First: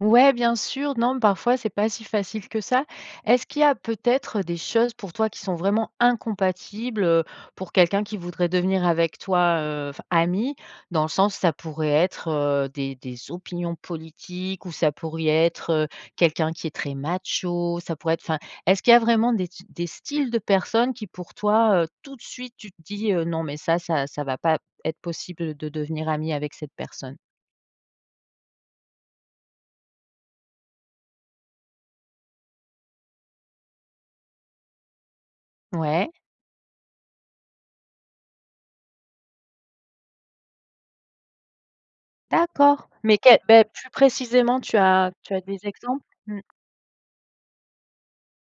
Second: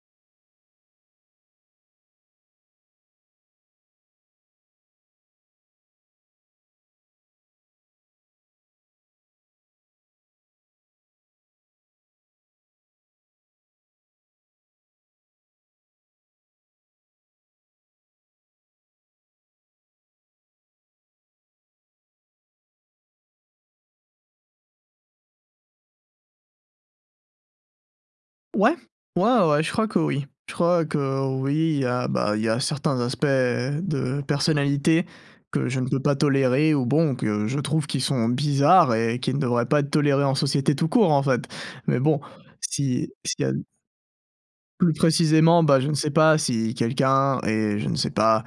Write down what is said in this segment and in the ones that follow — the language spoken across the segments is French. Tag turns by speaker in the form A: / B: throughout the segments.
A: Ouais bien sûr, non parfois c'est pas si facile que ça. Est-ce qu'il y a peut-être des choses pour toi qui sont vraiment incompatibles, heu? Pour quelqu'un qui voudrait devenir avec toi, heu, enfin ami? Dans le sens ça pourrait être, heu, des des opinions politiques ou ça pourrait être, heu, quelqu'un qui est très macho, ça pourrait être enfin, est-ce qu'il y a vraiment des t des styles de personnes qui pour toi, heu, tout de suite tu te dis, heu: «Non mais ça, ça ça va pas être possible, heu, de devenir ami avec cette personne»?
B: Ouais, ouais ouais ouais je crois que oui. Je crois que oui il y a, bah, il y a certains aspects de personnalité que je ne peux
A: Ouais.
B: pas tolérer ou bon que je trouve qui sont bizarres et qui ne devraient pas être tolérés en société tout court en fait. Mais bon,
A: D'accord,
B: si
A: mais
B: s'il
A: quel,
B: y a
A: beh, plus précisément tu
B: Plus
A: as tu as
B: précisément,
A: des
B: bah, je ne
A: exemples?
B: sais pas
A: Mmh.
B: si quelqu'un est je ne sais pas,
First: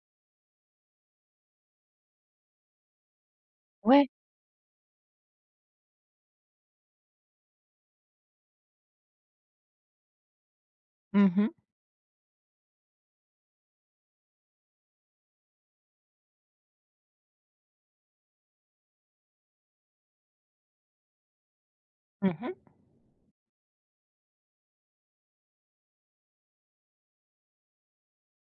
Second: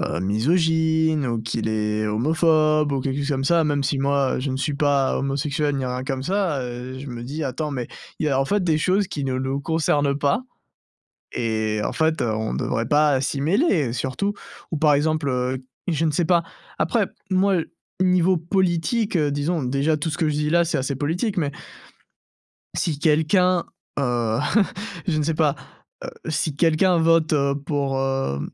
B: heu, misogyne ou qu'il est homophobe ou quelque chose comme ça, même si
A: Ouais.
B: moi je ne suis pas homosexuel ni rien comme ça, heu, je me dis: «Attends mais il y a en fait des choses qui ne nous concernent pas
A: Mmh mh.
B: et en fait, heu, on ne devrait pas, heu, s'y mêler, heu, surtout». Ou par exemple, heu, je ne sais pas après moi niveau politique, heu, disons déjà tout ce que je dis là c'est assez politique mais
A: Mmh mh.
B: si quelqu'un, heu, je ne sais pas, heu, si quelqu'un vote, heu, pour, hem,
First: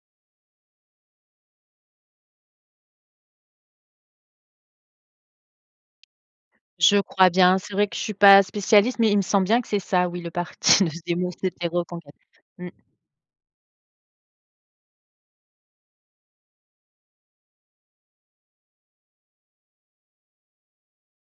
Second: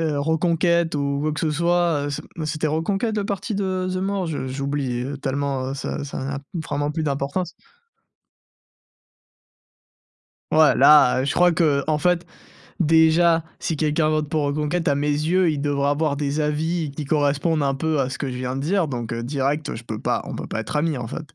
B: heu, Reconquête ou quoi que ce soit, heu, ce, mmh, c'était Reconquête le parti de Zemmour? Je j'ai oublié, heu, tellement, heu, ça ça n'a vraiment
A: Je
B: plus
A: crois
B: d'importance.
A: bien, c'est vrai que je suis pas spécialiste, mais il me semble bien que c'est ça oui le
B: Ouais
A: parti de
B: là, heu,
A: Zemmour.
B: je crois
A: C'était
B: qu'en
A: Reconquête.
B: fait
A: Mmh.
B: déjà si quelqu'un vote pour Reconquête à mes yeux, il devrait avoir des avis qui correspondent un peu à ce que je viens de dire, donc, heu, direct, heu, je peux pas, on peut pas être ami en fait.